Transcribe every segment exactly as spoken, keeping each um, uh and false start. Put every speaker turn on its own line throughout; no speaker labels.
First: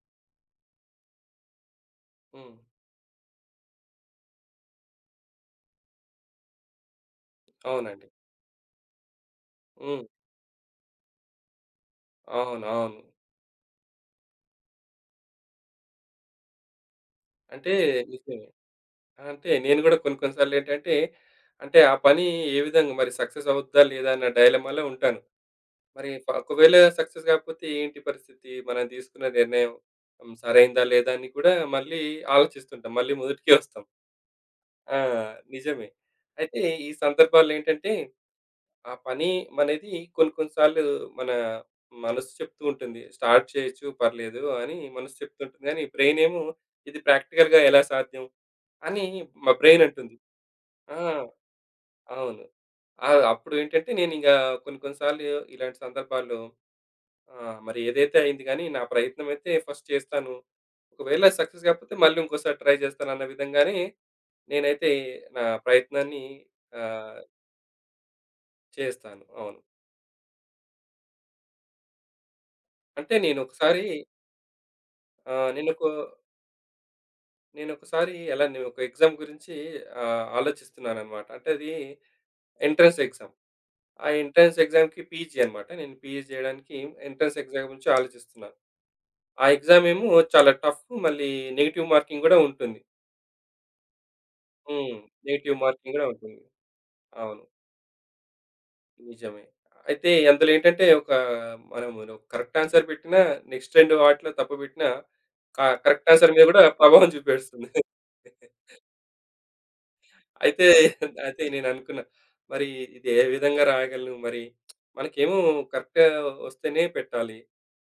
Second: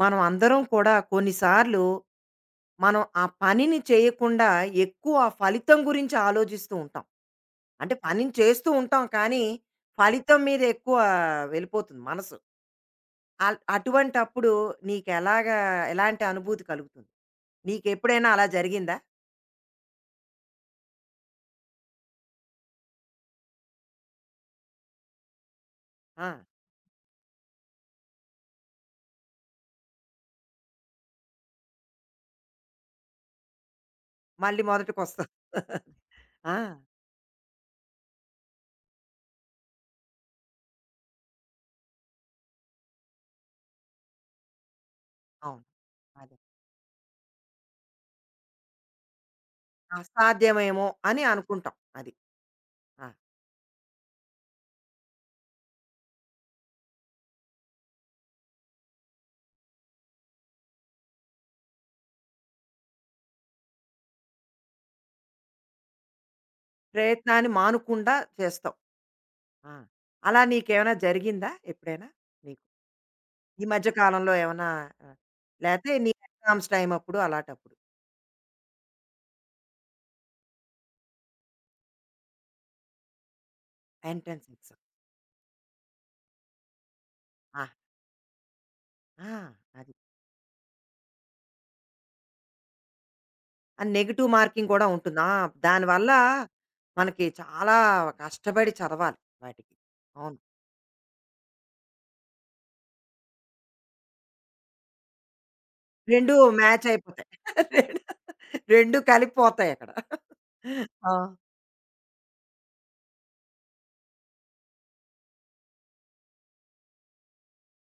మనం అందరం కూడా కొన్నిసార్లు
హ్మ్.
మనం ఆ పనిని చేయకుండా ఎక్కువ ఆ ఫలితం గురించి ఆలోచిస్తూ ఉంటాం. అంటే
అవునండి.
పనిని చేస్తూ ఉంటాం కానీ,
హ్మ్.
ఫలితం మీద ఎక్కువ వెళ్ళిపోతుంది మనసు.
అవును. అవును.
అల్ అటువంటప్పుడు నీకెలాగా ఎలాంటి అనుభూతి కలుగుతుంది?
అంటే
నీకెప్పుడైనా
నిజమే.
అలా జరిగిందా?
అంటే నేను గూడా కొన్ని కొన్ని సార్లేంటంటే, అంటే ఆ పని ఏ విధంగా మరి సక్సెస్ అవుద్దా? లేదా? అన్న డైలమాలో ఉంటాను. మరి
ఆ!
ఫ ఒకవేళ సక్సెస్ గాకపోతే ఏంటి పరిస్థితి? మనం తీసుకున్న నిర్ణయం హ్మ్. సరైందా? లేదా? అని కూడా మళ్ళీ ఆలోచిస్తుంటాం. మళ్ళీ మొదటికే వస్తాం.
మళ్ళీ
ఆ!
మొదటికొస్తాం.
నిజమే.
ఆ!
అయితే ఈ సందర్భాల్లో ఏంటంటే ఆ పని అనేది కొన్ని కొన్ని సార్లు మన మనసు చెప్తూ ఉంటుంది. స్టార్ట్ చేయొచ్చు పర్లేదు అని మనసు
అవును.
చెప్తుంటుంది గానీ, బ్రెయిన్
అదే.
ఏమో ఇది ప్రాక్టికల్‌గా ఎలా సాధ్యం అని మా బ్రెయిన్ అంటుంది.
అసాధ్యమేమో
ఆ!
అని అనుకుంటాం. అది.
అవును.
ఆ!
ఆహ్, అప్పుడు ఏంటంటే నేనింకా కొన్ని కొన్ని సార్లు ఇలాంటి సందర్భాల్లో ఆహ్, మరి ఏదైతే అయింది గానీ, నా ప్రయత్నం అయితే ఫస్ట్ చేస్తాను. ఒకవేళ సక్సెస్ కాకపోతే మళ్ళీ ఇంకోసారి ట్రై చేస్తానన్న విధంగానే నేనైతే నా ప్రయత్నాన్ని ఆహ్,
ప్రయత్నాన్ని మానకుండా చేస్తాం.
చేస్తాను. అవును.
ఆ! అలా నీకేమైనా జరిగిందా ఎప్పుడైనా? నీకు?
అంటే నేను
ఈ
ఒకసారి
మధ్య కాలంలో ఏమన్నా ఆహ్,
ఆ! నేనొక
లేతే నీ ఎగ్జామ్స్ టైమ్ అప్పుడు అలాటప్పుడు.
నేనొకసారి అలానే ఒక ఎగ్జామ్ గురించి ఆహ్, ఆలోచిస్తున్నాననమాట. అంటే అది ఎంట్రన్స్ ఎగ్జామ్. ఆ
ఎంట్రన్స్
ఎంట్రన్స్
ఎగ్జామ్.
ఎగ్జామ్‌కి పీజీ అనమాట. నేను పీజీ చేయడానికి ఎంట్రన్స్
ఆ!
ఎగ్జామ్ గురించి ఆలోచిస్తున్నాను.
ఆ!
ఆ ఎగ్జామ్
అది.
ఏమో చాలా టఫ్, మళ్ళీ నెగెటివ్ మార్కింగ్ గూడా ఉంటుంది.
ఆ నెగెటివ్ మార్కింగ్ కూడా
హ్మ్.
ఉంటుంది. ఆ!
నెగెటివ్ మార్కింగ్ గూడా
దానివల్ల
ఉంటుంది.
మనకి
అవును.
చాలా కష్టపడి చదవాలి
నిజమే.
వాటికి.
అయితే
అవును.
అందులో ఏంటంటే ఒక మనము కరెక్ట్ ఆన్సర్ పెట్టినా నెక్స్ట్ రెండు వాటిలో తప్పు పెట్టినా క కరెక్ట్ ఆన్సర్
రెండు
మీద గూడా
మ్యాచ్
ప్రభావం
అయిపోతాయి.
చూపేస్తుంది.
రెండు కలిపిపోతాయి అక్కడ.
అయితే
ఆ!
అయితే నేననుకున్నా, మరి ఇది ఏ విధంగా రాయగలను? మరి మనకేమో కరెక్ట్ వస్తేనే పెట్టాలి.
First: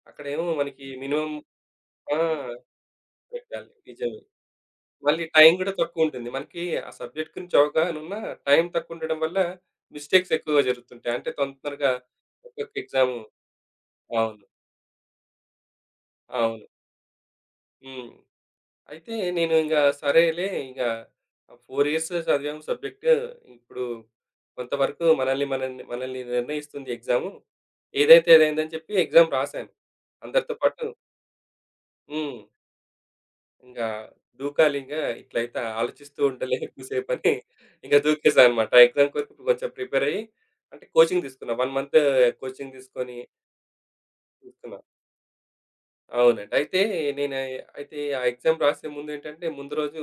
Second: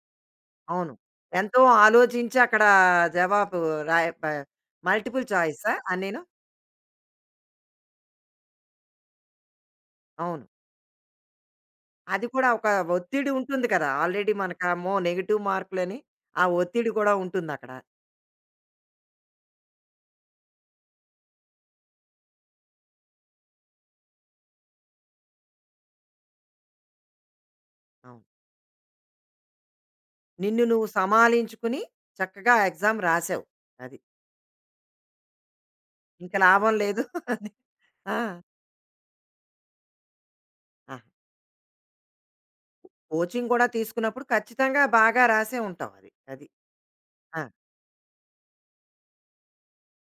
అక్కడేమో మనకి
అవును.
మినిమమ్
ఎంతో
ఆ!
ఆలోచించి అక్కడ జవాబు
పెట్టాలి.
రాయ
నిజమే.
ప
మళ్ళీ
మల్టిపుల్
టైం గూడా
చాయిసా అన్నీను?
తక్కువుంటుంది. మనకి ఆ సబ్జెక్ట్ గురించి అవగాహన ఉన్నా, టైం తక్కువుండడం వల్ల మిస్టేక్స్
అవును.
ఎక్కువగా జరుగుతుంటాయి. అంటే తొందరగా
అది కూడా ఒక
ఒక్కొక్క ఎగ్జాము
ఒత్తిడి ఉంటుంది కదా! ఆల్రెడీ
అవును.
మనకు అమ్మో! నెగెటివ్ మార్కులని, ఆ
అవును.
ఒత్తిడి కూడా ఉంటుందక్కడ.
హ్మ్. అయితే నేను ఇంక సరేలే ఇక నాలుగు ఇయర్స్ చదివాము సబ్జెక్ట్. ఇప్పుడు కొంతవరకు మనల్ని మనల్ని మనల్ని నిర్ణయిస్తుంది ఎగ్జాము.
అవును.
ఏదైతే అదైందని చెప్పి ఎగ్జామ్ రాశాను. అందరితో
నిన్ను
పాటు
నువ్వు సమాలించుకుని
హ్మ్.
చక్కగా ఎగ్జామ్ రాసావు.
ఇంకా
అది.
దూకాలి ఇంక, ఇట్లయితే ఆలోచిస్తూ
ఇంక
ఉండలే
లాభం లేదు
ఎక్కువసేపని
అని.
ఇంక
ఆ!
దూకేసా అనమాట. ఎగ్జామ్ కొరకు కొంచెం ప్రిపేర్ అయ్యి, అంటే
ఆహా!
కోచింగ్ తీసుకున్నా. ఒక మంత్ కోచింగ్ తీసుకొని
కోచింగ్ కూడా తీసుకున్నప్పుడు
తీసుకున్నా.
ఖచ్చితంగా బాగా రాసే ఉంటావు అది. అది.
అవునండి. అయితే నేను
ఆ!
ఐ- అయితే ఆ ఎగ్జామ్ రాసే ముందేంటంటే, ముందు రోజు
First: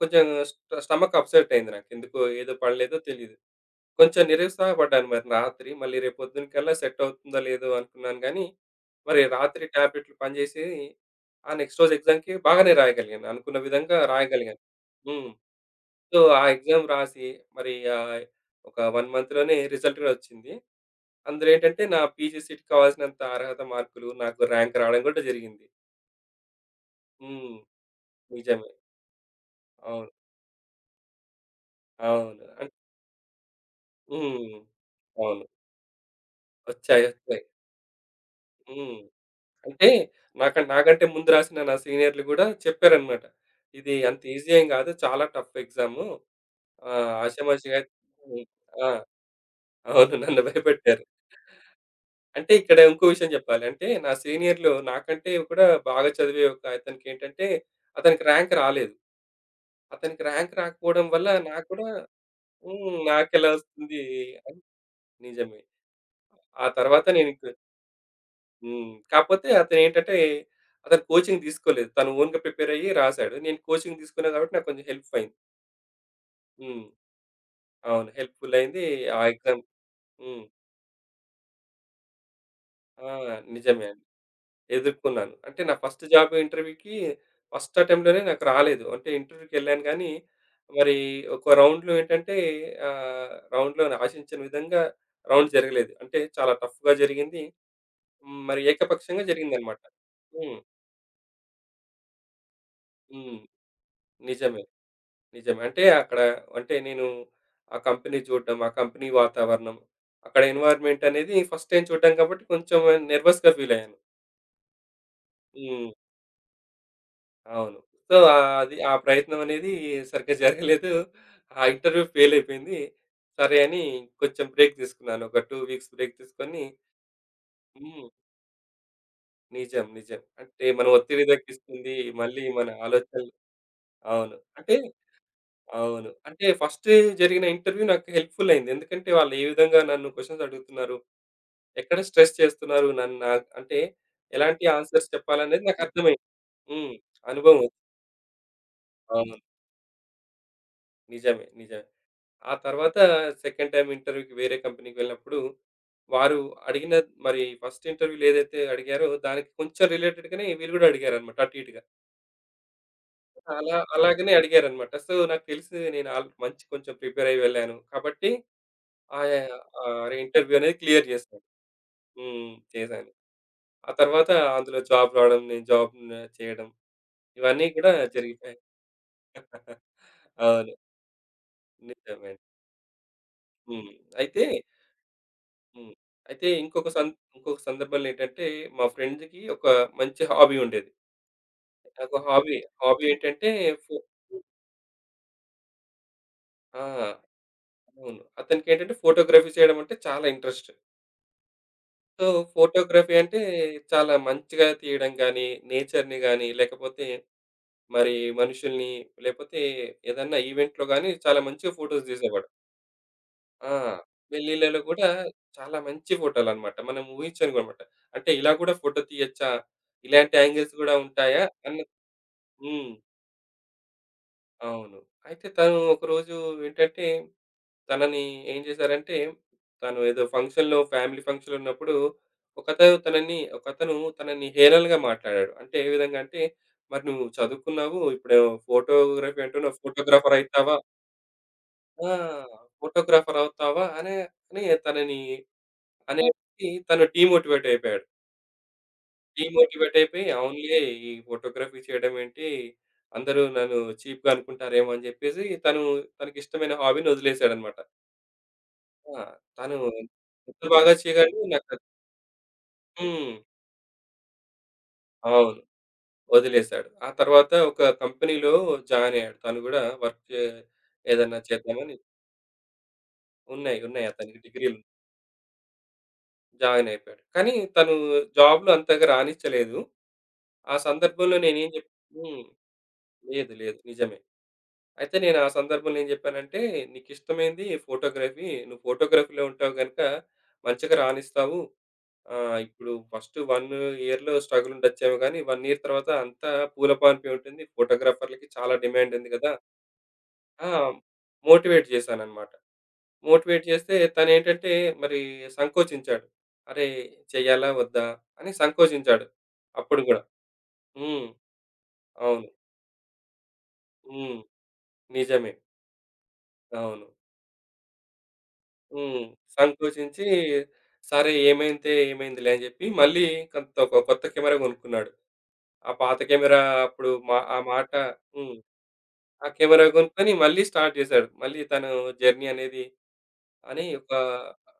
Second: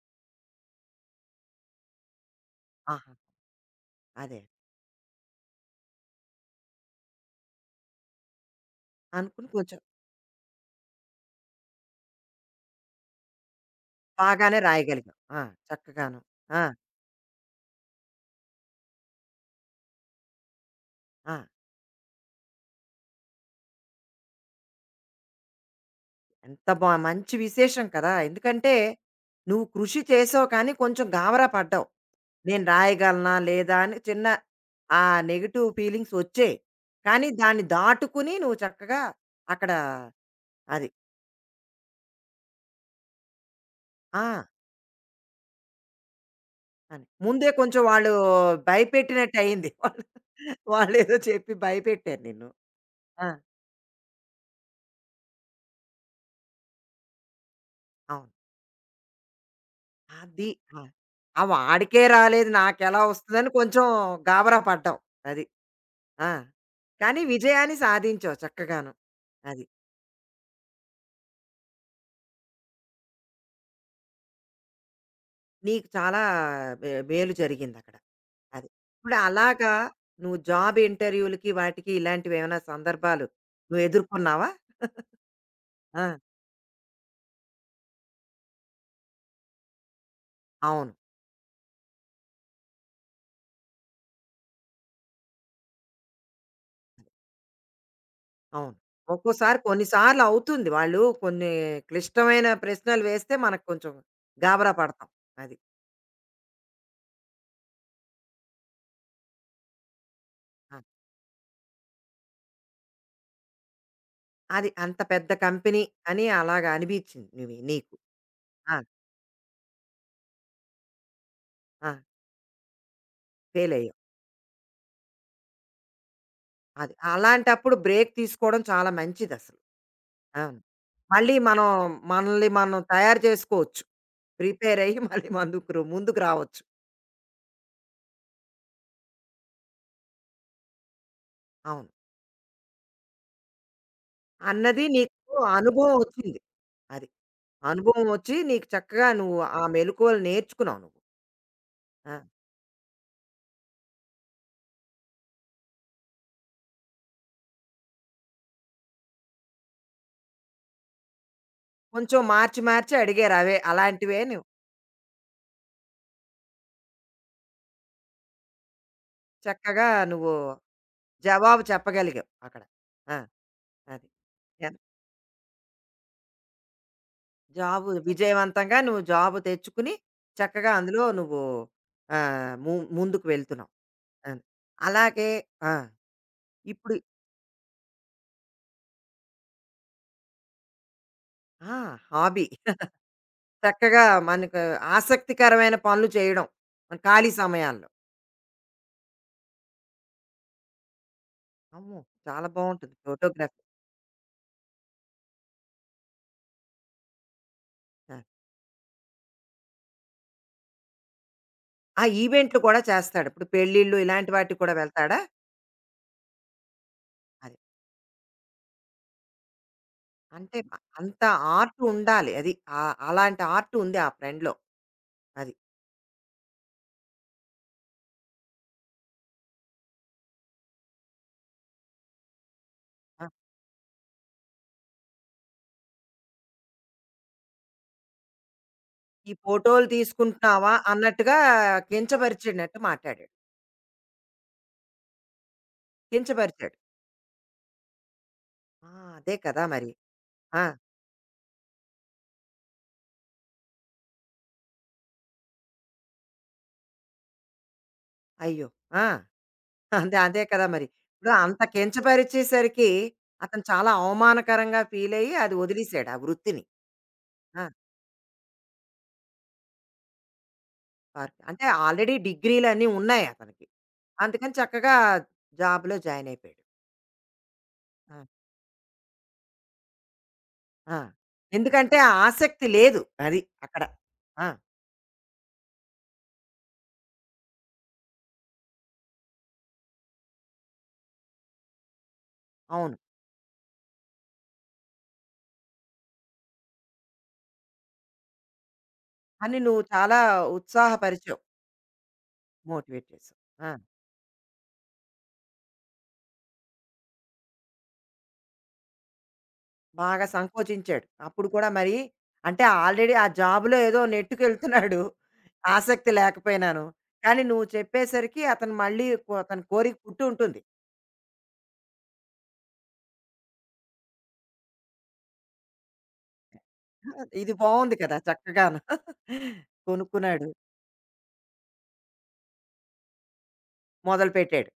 కొంచెం స్ట స్టమక్ అప్సెట్ అయింది నాకు. ఎందుకో ఏదో పడలేదో
ఆహా!
తెలీదు. కొంచెం
అదే.
నిరుత్సాహపడ్డాను మరి రాత్రి. మళ్ళీ రేపొద్దునకల్లా సెట్ అవుతుందో లేదో అనుకున్నాను గానీ, మరి
అనుకుని
రాత్రి
కొంచెం
టాబ్లెట్లు పనిచేసేవి. ఆ నెక్స్ట్ రోజు ఎగ్జామ్‌కి బాగానే రాయగలిగాను. అనుకున్న విధంగా
బాగానే
రాయగలిగాను.
రాయగలిగావు.
హ్మ్.
ఆ!
సో,
చక్కగాను.
ఆ
ఆ!
ఎగ్జామ్ రాసి మరి, ఆహ్, ఒక 1 మంత్‌లోనే రిజల్ట్ గూడా వచ్చింది.
ఆ!
అందులో ఏంటంటే, నా పీజీ సీట్‌కి కావాల్సినంత అర్హత మార్కులు, నాకు ర్యాంక్ రావడం గూడా జరిగింది.
ఎంత బా మంచి
హ్మ్.
విశేషం కదా!
నిజమే.
ఎందుకంటే, నువ్వు కృషి
అవును.
చేసావు కానీ కొంచెం గాబరా పడ్డావు.
అవును.
నేను
అన్
రాయగలనా లేదా అని చిన్న
హ్మ్.
ఆ
అవును.
నెగెటివ్ ఫీలింగ్స్ వచ్చాయి.
వచ్చాయి.
కానీ
వచ్చాయి.
దాన్ని దాటుకుని నువ్వు
హ్మ్.
చక్కగా అక్కడ
అంటే నాక
అది.
నాకంటే ముందు రాసిన నా సీనియర్‌లు గూడా చెప్పారనమాట. "ఇది అంత
ఆ!
ఈజీ ఏం గాదు. చాలా టఫ్ ఎగ్జాము.
అని.
ఆహ్,
ముందే
ఆషామాషీగా."
కొంచెం వాళ్ళు
హ్మ్. ఆ!
భయపెట్టినట్టు అయింది. వాళ్ళు
అవును. నన్ను భయపెట్టారు.
వాళ్ళేదో చెప్పి భయపెట్టారు నిన్ను.
అంటే ఇక్కడ ఇంకో
ఆ!
విషయం జెప్పాలి. అంటే నా సీనియర్‌లు నాకంటే కూడా బాగా చదివే ఒక అతనికేంటంటే, అతనికి
అవును.
ర్యాంక్ రాలేదు. అతనికి
అది.
ర్యాంక్
ఆ!
రాకపోవడం వల్ల
ఆ!
నాకు కూడా
వాడికే రాలేదు
హ్మ్.
నాకెలా
నాకెలా
వస్తదని కొంచెం
వస్తుంది అని,
గాబరా పడ్డావు. అది.
నిజమే.
ఆ!
ఆ తర్వాత
కానీ
నేనింక
విజయాన్ని సాధించావు చక్కగాను.
హ్మ్. కాకపోతే
అది.
అతనేంటంటే, అతను కోచింగ్ తీసుకోలేదు. తను ఓన్‌గా ప్రిపేర్ అయ్యి రాసాడు. నేను కోచింగ్ తీసుకున్నా కాబట్టి నాకు కొంచెం హెల్ప్ అయింది.
నీకు చాలా
హ్మ్.
వే మేలు జరిగిందక్కడ.
అవును. హెల్ప్‌ఫుల్
అది.
అయింది.
ఇప్పుడు
ఆ ఎగ్జామ్
అలాగా నువ్వు
హ్మ్.
జాబ్ ఇంటర్వ్యూలకి, వాటికి ఇలాంటివేమైనా
ఆ!
సందర్భాలు నువ్వు
నిజమే అండి.
ఎదుర్కొన్నావా?
ఎదుర్కొన్నాను. అంటే నా ఫస్ట్
ఆ!
జాబ్ ఇంటర్వ్యూకి ఫస్ట్ అటెంప్ట్‌లోనే నాకు రాలేదు. అంటే ఇంటర్వ్యూకెళ్ళాను గానీ,
అవును.
మరి ఒక రౌండ్‌లో ఏంటంటే ఆహ్, రౌండ్‌లో ఆశించిన విధంగా రౌండ్ జరగలేదు. అంటే చాలా టఫ్‌గా జరిగింది. హ్మ్. మరి
అవును.
ఏకపక్షంగా
ఒక్కోసారి
జరిగిందన్నమాట.
కొన్ని సార్లు
హ్మ్.
అవుతుంది. వాళ్ళు కొన్ని క్లిష్టమైన ప్రశ్నలు వేస్తే
హ్మ్.
మనకు కొంచెం
నిజమే.
గాబరా పడతాం. అది.
నిజమే. అంటే అక్కడ అంటే నేను ఆ కంపెనీ చూడడం, ఆ కంపెనీ వాతావరణం, అక్కడ
ఆ!
ఎన్వైర్న్‌మెంట్ అనేది ఫస్ట్ టైమ్ చూడడం కాబట్టి కొంచెం నెర్వస్‌గా ఫీల్ అయ్యాను.
అది అంత పెద్ద కంపెనీ
హ్మ్.
అని అలాగా అనిపించింది నువ్వు
అవును.
నీకు.
సో, ఆహ్,
ఆ!
అది ఆ ప్రయత్నం అనేది సరిగ్గా జరగలేదు. ఆ
ఆ!
ఇంటర్వ్యూ ఫెయిల్ అయిపోయింది. సరే అని
ఫెయిలయ్యావు.
కొంచెం బ్రేక్ తీసుకున్నాను. ఒక రెండు వీక్స్ బ్రేక్ తీసుకొని,
అది. అలాంటప్పుడు
హ్మ్.
బ్రేక్ తీసుకోవడం చాలా మంచిదసలు.
నిజం. నిజం.
అవును.
అంటే మనం ఒత్తిడి
మళ్ళీ మనం
తగ్గిస్తుంది. మళ్ళీ
మనల్ని
మన
మనం తయారు
ఆలోచనలు
చేసుకోవచ్చు.
అవును. అంటే
ప్రిపేర్ అయ్యి మళ్ళీ మందుకు
అవును.
ముందుకు
అంటే
రావచ్చు.
ఫస్ట్ జరిగిన ఇంటర్వ్యూ నాకు హెల్ప్‌ఫుల్ అయింది. ఎందుకంటే వాళ్ళు ఏ విధంగా నన్ను క్వెషన్స్ అడుగుతున్నారు,
అవును.
ఎక్కడ స్ట్రెస్ చేస్తున్నారు నన్ను నా అంటే ఎలాంటి
అన్నది
ఆన్సర్స్
నీకు
చెప్పాలనేది నాకు
అనుభవం
అర్థమైంది.
వచ్చింది.
హ్మ్.
అది.
అనుభవం వచ్చింది.
అనుభవం వచ్చి నీకు చక్కగా
అవును.
నువ్వు ఆ మెళకువలు నేర్చుకున్నావు నువ్వు.
నిజమే. నిజమే.
ఆ!
ఆ తర్వాత సెకండ్ టైమ్ ఇంటర్వ్యూకి వేరే కంపెనీకి వెళ్ళినప్పుడు వారు అడిగిన మరి ఫస్ట్ ఇంటర్వ్యూలో ఏదైతే అడిగారో దానికి కొంచెం రిలేటెడ్ గానే వీళ్ళు గూడా అడిగారన్నమాట అటు ఇటుగా.
కొంచెం మార్చి మార్చి అడిగారు అవే
అలా
అలాంటివే
అలాగనే
నువ్వు
అడిగారన్నమాట. సో నాకు తెలిసి నేను ఆల్ మంచి కొంచెం ప్రిపేర్ అయ్యి వెళ్ళాను. కాబట్టి ఆ!
చక్కగా
ఆహ్,
నువ్వు
ఇంటర్వ్యూ అనేది క్లియర్ చేశాను.
జవాబు చెప్పగలిగావు
హ్మ్.
అక్కడ.
చేశాను.
ఆ!
ఆ
అది.
తర్వాత
ఎన్
అందులో జాబ్ రావడం, నేను జాబ్ చేయడం ఇవన్నీ
జాబు
కూడా జరిగిపోయాయి.
విజయవంతంగా నువ్వు జాబ్ తెచ్చుకుని చక్కగా
అవును.
అందులో నువ్వు ఆ,
నిజమే.
ము- ముందుకు వెళ్తున్నావు
హ్మ్.
అది.
అయితే
అలాగే ఆ,
హ్మ్. అయితే ఇంకొక
ఇప్పుడు
సం ఇంకొక సందర్భంలో ఏంటంటే మా ఫ్రెండ్‌కి ఒక మంచి హాబీ ఉండేది. ఒక
హాబీ
హాబీ హాబీ ఏంటంటే ఫో
చక్కగా మనకు ఆసక్తికరమైన పనులు చేయడం
ఆ!
మన ఖాళీ సమయాల్లో
అవును. అతనికేంటంటే ఫోటోగ్రఫీ చేయడం అంటే చాలా ఇంట్రెస్ట్.
అమ్మో
సో,
చాలా బాగుంటుంది
ఫోటోగ్రఫీ అంటే
ఫోటోగ్రఫీ
చాలా మంచిగా తీయడం గాని, నేచర్‌ని గాని లేకపోతే మరి
ఆ
మనుషుల్ని లేపోతే ఏదన్నా ఈవెంట్‌లో గాని చాలా మంచిగా
ఆ,
ఫోటోస్ తీసేవాడు.
ఈవెంట్లు కూడా చేస్తాడు ఇప్పుడు
ఆ!
పెళ్ళిళ్ళు ఇలాంటి వాటికి కూడా
పెళ్ళిళ్ళలో గూడా
వెళ్తాడా
చాలా మంచి ఫోటోలనమాట. మనం
అది
ఊహించనివనమాట. అంటే ఇలా గూడా ఫోటో తీయొచ్చా? ఇలాంటి
అంటే
యాంగిల్స్ గూడా
అంత
ఉంటాయా? అన్న
ఆర్ట్ ఉండాలి అది
హ్మ్.
ఆ- అలాంటి ఆర్ట్ ఉంది ఆ ఫ్రెండ్లో
అవును. అయితే
అది
తను ఒకరోజు ఏంటంటే, తనని ఏం చేశారంటే, తను ఏదో ఫంక్షన్‌లో ఫ్యామిలీ ఫంక్షన్‌లో ఉన్నప్పుడు, ఒకతను తనని ఒకతను తనని హేళనగా మాట్లాడాడు. అంటే ఏ విధంగా అంటే, "మరి నువ్వు చదువుకున్నావు. ఇప్పుడు
ఈ
ఫోటోగ్రఫీ అంటున్నావు.
ఫోటోలు
ఫోటోగ్రాఫర్
తీసుకుంటున్నావా
అయితావా?
అన్నట్టుగా
ఆ!
కించపరిచినట్టు మాట్లాడాడు.
ఫోటోగ్రాఫర్ అవుతావా?" అనే అని తనని అనేసి
కించపరిచాడు.
తను డీమోటివేట్ అయిపోయాడు.
ఆ! అదే కదా మరి.
డీమోటివేట్ అయిపోయి,
ఆ!
అవునులే ఈ ఫోటోగ్రఫీ చేయడం ఏంటి, అందరూ నన్ను చీప్‌గా అనుకుంటారేమో అని జెప్పేసి తను తనకిష్టమైన హాబీని వదిలేసాడన్నమాట.
అయ్యో! ఆ!
ఆ! తను
అదే, అదే
ఎంత
కదా మరి.
బాగా
ఇప్పుడు
చేయగలడో
అంత
నాకు
కించపరిచేసరికి
హ్మ్.
అతను చాలా అవమానకరంగా ఫీలయ్యి అది
అవును.
వదిలేసాడు ఆ వృత్తిని.
వదిలేసాడు. ఆ తర్వాత
ఆ!
ఒక కంపెనీలో జాయిన్ అయ్యాడు. తను గూడా వర్క్ చే
పార్ట్
ఏదన్నా
అంటే
చేద్దామని
ఆల్రెడీ డిగ్రీలన్నీ ఉన్నాయి అతనికి.
ఉన్నాయి. ఉన్నాయి అతనికి
అందుకని
డిగ్రీలు.
చక్కగా జాబ్‌లో జాయిన్ అయిపోయాడు.
జాయిన్ అయిపోయాడు. కానీ తను
ఆ!
జాబ్‌లో అంతగా రాణించలేదు. ఆ
ఆ!
సందర్భంలో నేనేం జెప్
ఎందుకంటే ఆ
హ్మ్.
ఆసక్తి లేదు. అది
లేదు. లేదు.
అక్కడ.
నిజమే.
ఆ!
అయితే నేను ఆ సందర్భంలో ఏం చెప్పానంటే, "నీకిష్టమైంది ఫోటోగ్రఫీ. నువ్వు ఫోటోగ్రఫీలో ఉంటావు గనుక మంచిగా రాణిస్తావు. ఆహ్, ఇప్పుడు
అవును.
ఫస్ట్ ఒక ఇయర్‌లో స్ట్రగుల్ ఉండొచ్చేమో గానీ, ఒక ఇయర్ తర్వాత అంతా పూల పాన్పే ఉంటుంది. ఫోటోగ్రాఫర్‌లకి చాలా డిమాండ్ ఉంది గదా!"
అని నువ్వు చాలా
ఆ!
ఉత్సాహపరిచావు.
మోటివేట్ చేశానన్నమాట.
మోటివేట్ చేసావు.
మోటివేట్
ఆ!
చేస్తే తనేంటంటే మరి సంకోచించాడు. "అరే! చెయ్యాలా? వద్దా?" అని సంకోచించాడు. అప్పుడు గూడా.
బాగా సంకోచించాడు.
హ్మ్.
అప్పుడు కూడా మరి
అవును.
అంటే ఆల్రెడీ ఆ జాబ్‌లో ఏదో
హ్మ్.
నెట్టుకెళ్తున్నాడు
నిజమే.
ఆసక్తి లేకపోయినాను.
అవును.
కానీ నువ్వు చెప్పేసరికి అతను మళ్ళీ
హ్మ్.
కొ అతని కోరిక పుట్టి
సంకోచించి
ఉంటుంది.
సరే ఏమైందే ఏమైందిలే అని జెప్పి మళ్ళీ కొంత ఒక కొత్త కెమెరా గొనుక్కున్నాడు. ఆ పాత కెమెరా అప్పుడు
ఆ!
మా
ఇది
ఆ మాట
బావుంది కదా!
హ్మ్.
చక్కగాను.
ఆ కెమెరా గొనుక్కొని
కొనుక్కున్నాడు.
మళ్ళీ స్టార్ట్ జేశాడు. మళ్ళీ తను జర్నీ అనేది అని ఒక
మొదలుపెట్టాడు.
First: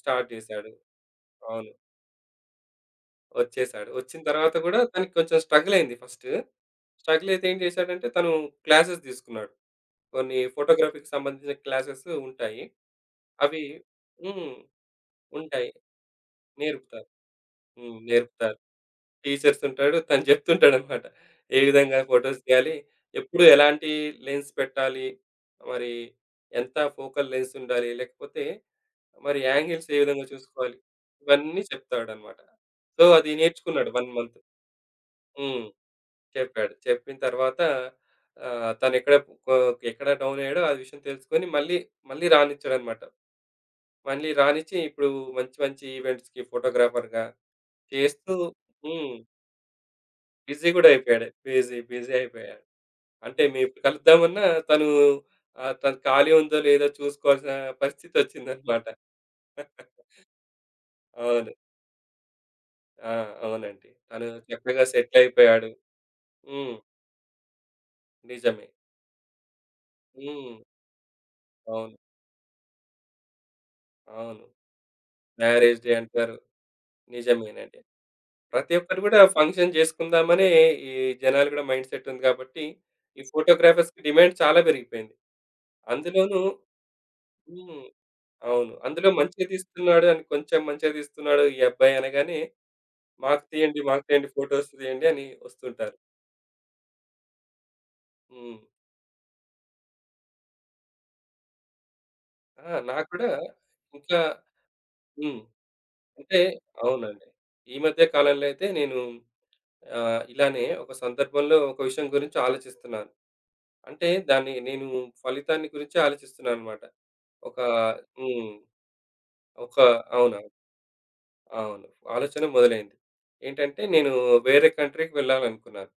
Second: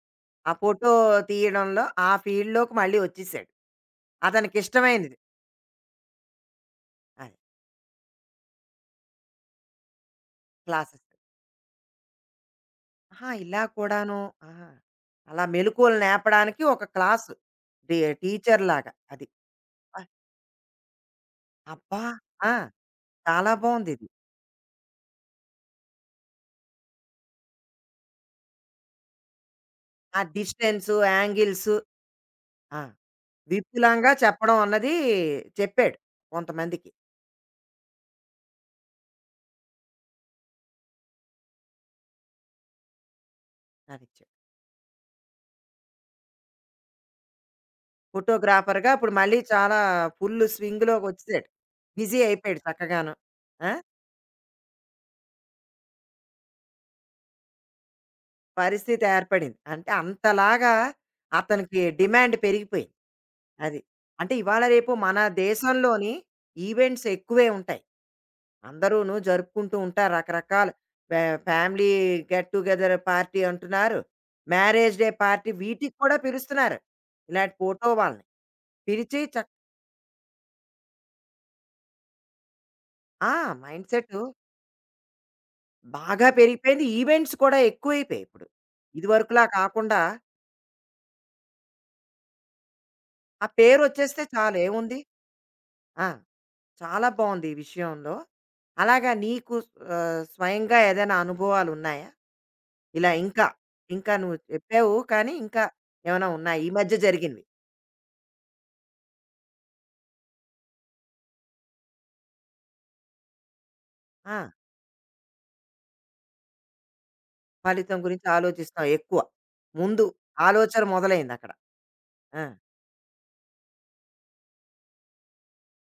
స్టార్ట్
ఆ
జేశాడు.
ఫోటో
అవును.
తీయడంలో ఆ ఫీల్డ్‌లోకి మళ్ళీ వచ్చేసాడు.
వచ్చేసాడు. వచ్చిన తర్వాత గూడా తనకి
అతనికిష్టమైనది.
కొంచెం స్ట్రగుల్ అయింది ఫస్ట్. స్ట్రగుల్
అది
అయితే ఏం చేశాడంటే తను క్లాసెస్ తీసుకున్నాడు. కొన్ని
క్లాసెస్.
ఫోటోగ్రఫీకి సంబంధించిన క్లాసెస్ ఉంటాయి.
ఆహా! ఇలా
అవి
కూడాను.
హ్మ్.
ఆహా! అలా
ఉంటాయి.
మెలుకువలు నేర్పడానికి ఒక
నేర్పుతారు.
క్లాసు. టీ
హ్మ్. నేర్పుతారు.
టీచర్‌లాగా అది.
టీచర్స్ ఉంటాడు. తను చెప్తుంటాడనమాట. ఏ విధంగా
అబ్బా!
ఫోటోస్
ఆ! అబ్బా,
తీయాలి? ఎప్పుడు
చాలా
ఎలాంటి
బావుందిది.
లెన్స్ పెట్టాలి? మరి ఎంత ఫోకల్ లెన్స్ ఉండాలి? లేకపోతే మరి యాంగిల్స్ ఏ
ఆ
విధంగా చూసుకోవాలి?
డిస్టెన్సు,
ఇవన్నీ
యాంగిల్సు
చెప్తాడనమాట.
ఆ!
సో, అది నేర్చుకున్నాడు ఒక
విపులంగా
మంత్.
చెప్పడం అన్నది
హ్మ్.
చెప్పాడు
చెప్పాడు.
కొంతమందికి.
చెప్పిన తర్వాత ఆహ్, తనెక్కడ కొ ఎక్కడ డౌన్ అయ్యాడో ఆ విషయం తెలుసుకొని మళ్ళీ, మళ్ళీ రానిచ్చాడనమాట.
అది.
మళ్ళీ రానిచ్చి ఇప్పుడు మంచి మంచి ఈవెంట్స్‌కి ఫోటోగ్రాఫర్‌గా చేస్తూ
ఫోటోగ్రాఫర్‌గా ఇప్పుడు
హ్మ్.
మళ్ళీ చాలా ఫుల్
బిజీ గూడా అయిపోయాడు.
స్వింగ్‌లోకొచ్చేసాడు.
బిజీ, బిజీ
బిజీ అయిపోయాడు
అయిపోయాడు.
చక్కగాను.
అంటే మేము
ఆ!
ఇప్పుడు కలుద్దామన్నా తను ఆహ్, తను ఖాళీ ఉందో లేదో చూసుకోవాల్సిన పరిస్థితొచ్చిందనమాట.
పరిస్థితి ఏర్పడింది. అంటే అంతలాగా
అవును.
అతనికి డిమాండ్ పెరిగిపోయింది.
ఆ!
అది.
అవునండి. తను
అంటే ఇవాళ
చక్కగా
రేపు మన
సెటిలయిపోయాడు.
దేశంలోని
హ్మ్.
ఈవెంట్స్ ఎక్కువే ఉంటాయి.
నిజమే.
అందరూను జరుపుకుంటూ ఉంటారు.
హ్మ్.
రకరకాల ఫ్యా ఫ్యామిలీ
అవును.
గెట్ టుగెదర్ పార్టీ అంటున్నారు.
అవును.
Marriage day party
marriage day
వీటికి కూడా
అంటారు.
పిలుస్తున్నారు. ఇలాంటి
నిజమేనండి.
ఫోటో వాళ్ళని.
ప్రతి ఒక్కరు గూడా
పిలిచి చక్
ఫంక్షన్ జేసుకుందామనే ఈ జనాలు గూడా మైండ్ సెట్ ఉంది గాబట్టి, ఈ
ఆ! మైండ్
ఫోటోగ్రాఫర్స్‌కి
సెట్
డిమాండ్ చాలా పెరిగిపోయింది.
బాగా
అందులోనూ
పెరిగిపోయింది. ఈవెంట్స్ కూడా
హ్మ్.
ఎక్కువైపోయాయి ఇప్పుడు.
అవును. అందులో
ఇదివరకులా
మంచిగా
కాకుండా
తీస్తున్నాడు అని కొంచెం మంచిగా తీస్తున్నాడు ఈ అబ్బాయి అనగానే, మాకు
ఆ
తీయండి, మాకు
పేరొచ్చేస్తే
తీయండి
చాలు
ఫోటోస్
ఏముంది.
తీయండి అని వస్తుంటారు.
ఆ! చాలా బావుంది ఈ విషయంలో.
హ్మ్.
అలాగా నీకు ఆహ్, స్వయంగా ఏదైనా అనుభవాలున్నాయా?
ఆ! నాకు
ఇలా
కూడా
ఇంకా, ఇంకా
ఇంకా
నువ్వు చెప్పావు కానీ
హ్మ్.
ఇంకా ఏమైనా
అంటే
ఉన్నాయా? ఈ మధ్య
అవునండి.
జరిగినవి?
ఈ మధ్య కాలంలో అయితే నేను ఆహ్, ఇలానే ఒక సందర్భంలో ఒక విషయం గురించి ఆలోచిస్తున్నాను. అంటే
ఆ!
దాన్ని నేను ఫలితాన్ని గురించి ఆలోచిస్తున్నానన్నమాట. ఒక
ఫలితం గురించి
హ్మ్.
ఆలోచిస్తాం ఎక్కువ.
ఒక
ముందు
అవునవును.
ఆలోచన మొదలైందక్కడ.
అవును.
ఆ!
ఆలోచన మొదలైంది. ఏంటంటే నేను వేరే కంట్రీకి వెళ్ళాలనుకున్నాను.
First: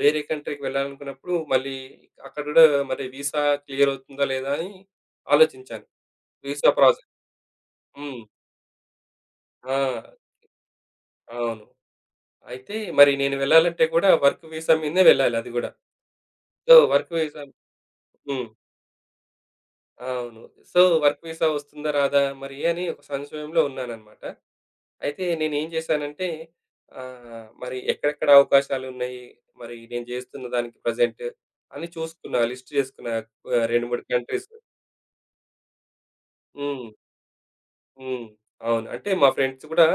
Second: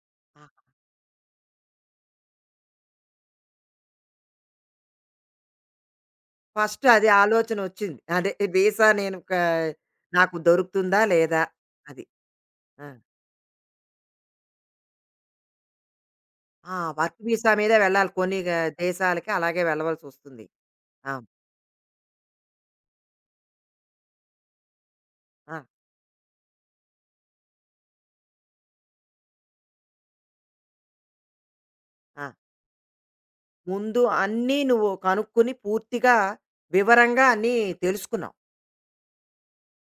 వేరే కంట్రీకి
ఆహా!
వెళ్ళాలనుకున్నప్పుడు మళ్ళీ అక్కడ గూడా మరి వీసా క్లియర్ అవుతుందా లేదా అని ఆలోచించాను. వీసా
ఫస్ట్
ప్రాసెస్
అది ఆలోచనొచ్చింది.
హ్మ్.
అదే వీసా నేను క
ఆ!
నాకు దొరుకుతుందా? లేదా?
అవును.
అది.
అయితే
ఆ!
మరి నేను వెళ్ళాలంటే కూడా వర్క్ వీసా మీదనే వెళ్ళాలి అది గూడా. సో,
ఆ! Work
work
work
visa
visa మీద వెళ్ళాలి. కొన్ని
హ్మ్.
గ దేశాలకి అలాగే
అవును.
వెళ్ళవలసొస్తుంది.
సో, వర్క్
అవును.
వీసా వస్తుందా రాదా మరి అని ఒక సంశయంలో ఉన్నానన్నమాట. అయితే
ఆ! ఆ!
నేనేం చేశానంటే ఆహ్, మరి ఎక్కడెక్కడ అవకాశాలున్నాయి, మరి నేను చేస్తున్న దానికి ప్రెజెంట్ అని
ఆ.
చూసుకున్నా, లిస్ట్ చేసుకున్నా. ఆహ్, రెండు,
ముందు
మూడు కంట్రీస్.
అన్నీ నువ్వు కనుక్కొని పూర్తిగా
హ్మ్.
వివరంగా అన్నీ
హ్మ్.
తెలుసుకున్నావు.
అవును. అంటే మా ఫ్రెండ్స్ గూడా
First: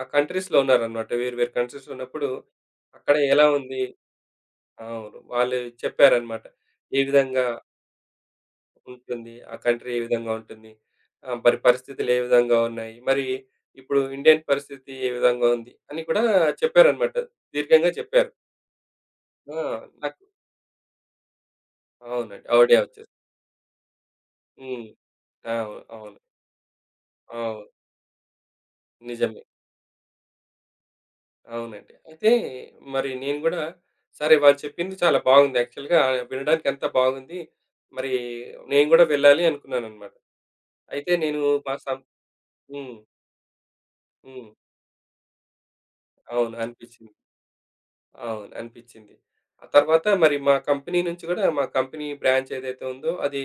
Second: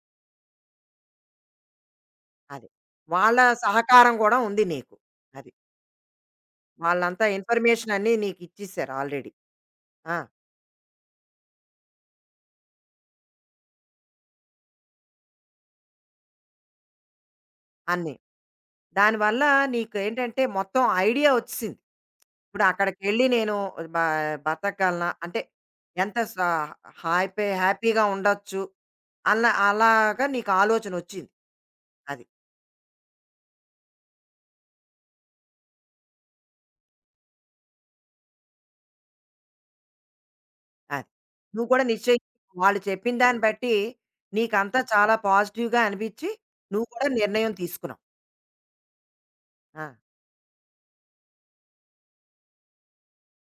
ఆ కంట్రీస్‌లో ఉన్నారనమాట. వేరు వేరు కంట్రీస్‌లో ఉన్నప్పుడు
అది.
అక్కడ
వాళ్ళ
ఎలా ఉంది
సహకారం కూడా ఉంది నీకు.
అవును.
అది.
వాళ్ళు చెప్పారనమాట. ఏ
వాళ్ళంతా
విధంగా
ఇన్ఫర్మేషన్ అన్నీ నీకిచ్చేసారు ఆల్రెడీ.
ఉంటుంది, ఆ కంట్రీ ఏ
ఆ!
విధంగా ఉంటుంది, ఆహ్, మరి పరిస్థితులు ఏ విధంగా ఉన్నాయి, మరి ఇప్పుడు ఇండియన్ పరిస్థితి ఏ విధంగా ఉంది అని కూడా చెప్పారనమాట. దీర్ఘంగా
అన్నీ.
చెప్పారు.
దానివల్ల
ఆ! నాకు
నీకేంటంటే మొత్తం ఐడియా వచ్చేసింది.
అవునండి.
ఇప్పుడు
ఓడియా వచ్చేసింది.
అక్కడికెళ్ళి నేను బ
హ్మ్.
బతకగలనా? అంటే
అవును.
ఎంత
అవును.
స హాయిపే
అవును.
హ్యాపీగా ఉండొచ్చు.
నిజమే.
అలా అలాగా నీకు ఆలోచనొచ్చింది.
అవునండి.
అది.
అయితే మరి నేను గూడా సరే వాళ్ళు చెప్పింది చాలా బాగుంది. యాక్చువల్‌గా వినడానికి అంతా బాగుంది. మరి నేను గూడా వెళ్ళాలి అనుకున్నానన్నమాట.
అది.
అయితే నేను
నువ్వు
మా
కూడా
సం
నిశ్చయి వాళ్ళు
హ్మ్.
చెప్పిన దాన్ని బట్టి
హ్మ్.
నీకంతా చాలా పాజిటివ్‌గా అనిపిచ్చి
అవును.
నువ్వు కూడా
అనిపిచ్చింది.
నిర్ణయం తీసుకున్నావు.
అవును. అనిపిచ్చింది. ఆ
ఆ!
తర్వాత మరి మా కంపెనీ నుంచి గూడా మా కంపెనీ బ్రాంచ్ ఏదైతే ఉందో అది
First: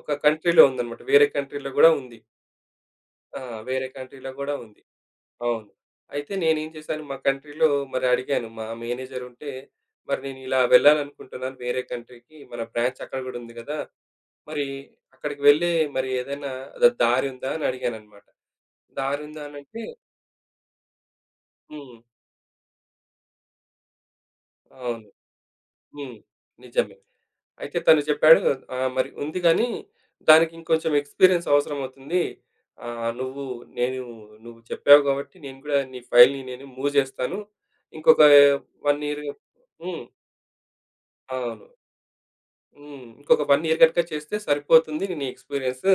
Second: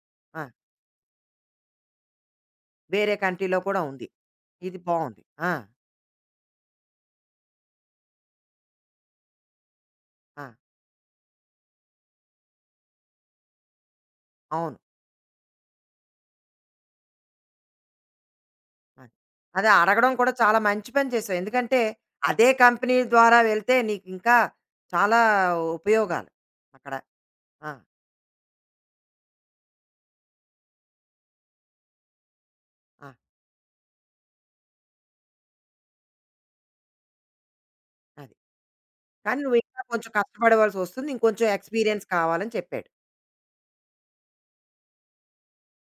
ఒక
ఆ!
కంట్రీలో ఉందన్నమాట. వేరే కంట్రీలో గూడా ఉంది.
వేరే
ఆ!
కంట్రీలో కూడా
వేరే
ఉంది.
కంట్రీలో గూడా
ఇది
ఉంది.
బావుంది. ఆ!
అవును. అయితే నేనేం చేశాను మా కంట్రీలో మరి అడిగాను. మా మేనేజర్ ఉంటే, "మరి నేను
ఆ!
ఇలా వెళ్ళాలనుకుంటున్నాను వేరే కంట్రీకి. మన బ్రాంచ్ అక్కడ గూడా ఉంది గదా! మరి
అవును.
అక్కడికి వెళ్ళే మరి ఏదైనా ద దారి ఉందా?" అని అడిగాననమాట.
అది.
దారి ఉందా
అదే
అనంటే
అడగడం కూడా చాలా మంచి పని చేసావు. ఎందుకంటే
హ్మ్.
అదే కంపెనీ ద్వారా వెళ్తే నీకు ఇంకా
అవును.
చాలా
హ్మ్.
ఉపయోగాలు అక్కడ.
నిజమే.
ఆ!
అయితే తను చెప్పాడు, "ఆహ్, మరి ఉంది గానీ, దానికి ఇంకొంచెం ఎక్స్‌పీరియన్స్ అవసరమవుతుంది.
ఆ!
ఆహ్, నువ్వు నేను నువ్వు చెప్పావు గాబట్టి, నేను గూడా నీ ఫైల్‌ని నేను మూవ్ జేస్తాను. ఇంకొక
అది.
ఒక ఇయర్."
కానీ నువ్వు ఇంకా
హ్మ్.
కొంచెం కష్టపడవలసి వస్తుంది. ఇంకొంచెం
అవును.
ఎక్స్‌పీరియన్స్ కావాలని చెప్పాడు.
హ్మ్. ఇంకొక ఒక ఇయర్ గనుక చేస్తే సరిపోతుంది నీ ఎక్స్‌పీరియన్స్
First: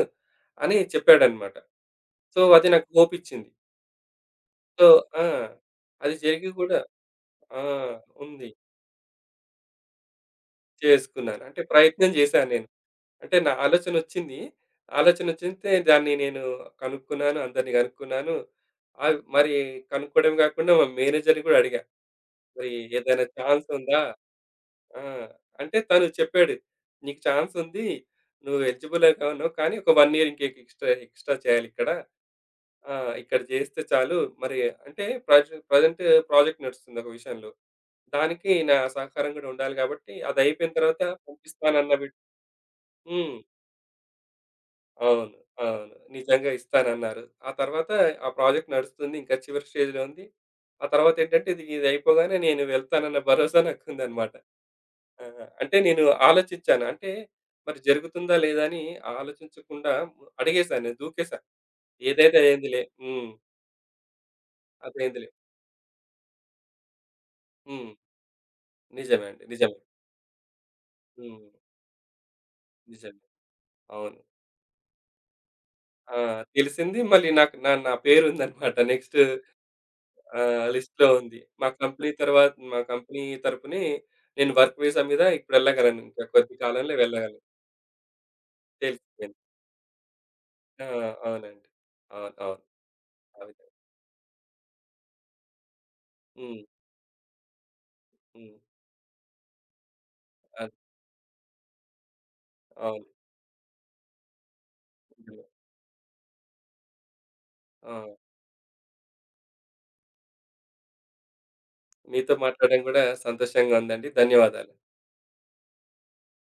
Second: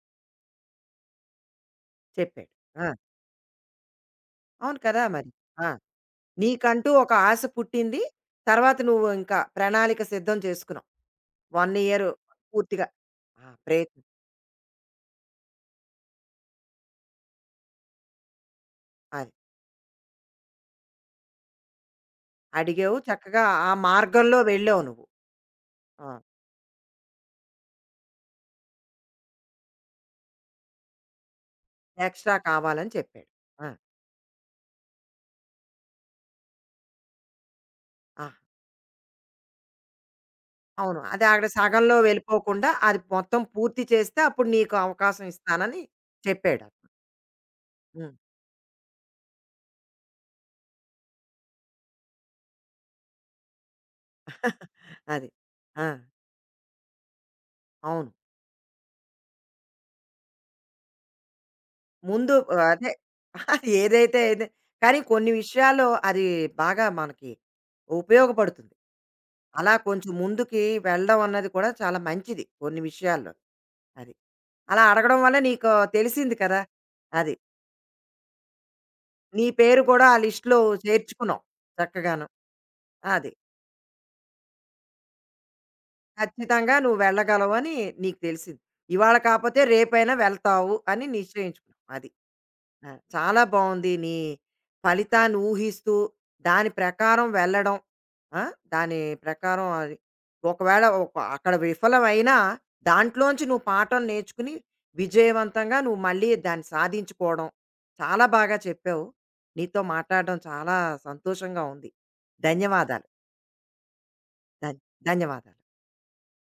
అని చెప్పాడన్నమాట. సో,
చెప్పాడు.
అది నాకు
ఆ!
హోపిచ్చింది.
అవును
సో
కదా!
ఆ!
మరి. ఆ!
అది జరిగి గూడా
నీకంటూ ఒక ఆశ
ఆ!
పుట్టింది.
ఉంది.
తర్వాత నువ్వు ఇంకా ప్రణాళిక సిద్ధం చేసుకున్నావు.
చేసుకున్నాను. అంటే
ఒక ఇయర్
ప్రయత్నం చేశాను నేను.
పూర్తిగా.
అంటే
ఆ!
నా
ప్రయత్నం.
ఆలోచనొచ్చింది. ఆలోచనొచ్చితే దాన్ని నేను కనుక్కున్నాను. అందరిని కనుక్కున్నాను. ఆహ్,
అది.
మరి కనుక్కోవడమే కాకుండా మా మేనేజర్‌ని కూడా అడిగా. "మరి
అడిగావు
ఏదైనా
చక్కగా
ఛాన్స్
ఆ
ఉందా?"
మార్గంలో వెళ్ళావు
ఆ!
నువ్వు.
అంటే తను
ఆ!
చెప్పాడు. "నీకు ఛాన్స్ ఉంది. నువ్వు ఎలిజిబుల్ కానువు. కానీ ఒక 1 ఇయర్ ఇంక ఎక్స్‌ట్రా ఎక్స్‌ట్రా చేయాలిక్కడ.
ఎక్స్‌ట్రా కావాలని
ఆ!
చెప్పాడు.
ఇక్కడ
ఆ!
చేస్తే చాలు. మరి" అంటే ప్రజ ప్రజెంట్ ప్రాజెక్ట్ నడుస్తుంది ఒక విషయంలో.
ఆ!
దానికి నా సహకారం కూడా ఉండాలి కాబట్టి, అదయిపోయిన
అవును.
తర్వాత
అది అక్కడ
పంపిస్తానన్న
సగంలో
వి
వెళ్ళిపోకుండా అది
హ్మ్.
మొత్తం పూర్తి చేస్తే అప్పుడు నీకు
అవును.
అవకాశం ఇస్తానని
అవును. నిజంగా
చెప్పాడు.
ఇస్తానన్నారు. ఆ తర్వాత
హ్మ్.
ఆ ప్రాజెక్ట్ నడుస్తుంది. ఇంకా చివరి స్టేజ్‌లో ఉంది. ఆ తర్వాతేంటంటే ఇది ఇది అయిపోగానే నేను వెళ్తానన్న భరోసా నాకుందనమాట. ఆ!
అది.
అంటే
ఆ!
నేను ఆలోచించాను. అంటే మరి
అవును.
జరుగుతుందా లేదా అని ఆలోచించకుండా అడిగేసాను. నేను దూకేసా.
ముందు
ఏదైతే
ఆ,
అయిందిలే.
అదే
హ్మ్.
అది ఏదైతే ఏది కానీ
అదైందిలే.
కొన్ని విషయాల్లో అది బాగా మనకి
హ్మ్.
ఉపయోగపడుతుంది.
నిజమే అండి.
అలా
నిజమే.
కొంచెం ముందుకి వెళ్ళడం
హ్మ్.
అన్నది కూడా చాలా మంచిది కొన్ని
నిజమే.
విషయాల్లో. అది.
అవును.
అలా అడగడం వల్ల నీకు
ఆ!
తెలిసింది కదా!
తెలిసింది మళ్ళీ
అది.
నాకు నా నా పేరుందనమాట నెక్స్ట్
నీ పేరు కూడా ఆ లిస్ట్‌లో
ఆహ్, లిస్ట్‌లో ఉంది.
చేర్చుకున్నావు
మా కంపెనీ
చక్కగాను.
తర్వాత మా కంపెనీ
అది.
తరపునే నేను వర్క్ వీసా మీద ఇప్పుడు వెళ్ళగలను. ఇంకా కొద్ది
ఖచ్చితంగా
కాలంలో
నువ్వు
వెళ్ళగలను.
వెళ్ళగలవని నీకు తెలిసింది. ఇవాళ
తేలిపోయింది.
కాపోతే రేపైనా వెళ్తావు
ఆ!
అని
అవునండి.
నిశ్చయించుకున్నావు. అది.
అవును. అవును.
ఆ!
ఆ
చాలా
విధంగా.
బావుంది నీ ఫలితాన్ని ఊహిస్తూ,
హ్మ్.
దాని ప్రకారం వెళ్ళడం. ఆ!
హ్మ్.
దాని ప్రకారం అది
అన్
ఒకవేళ ఒక అక్కడ విఫలమైనా
అవును.
దాంట్లోంచి నువ్వు పాఠం నేర్చుకుని
నిజమే.
విజయవంతంగా నువ్వు మళ్ళీ దాన్ని సాధించుకోవడం.
ఆ!
చాలా బాగా చెప్పావు. నీతో మాట్లాడడం చాలా సంతోషంగా ఉంది.
మీతో మాట్లాడడం కూడా
ధన్యవాదాలు.
సంతోషంగా ఉందండి. ధన్యవాదాలు.
ధన్ ధన్యవాదాలు.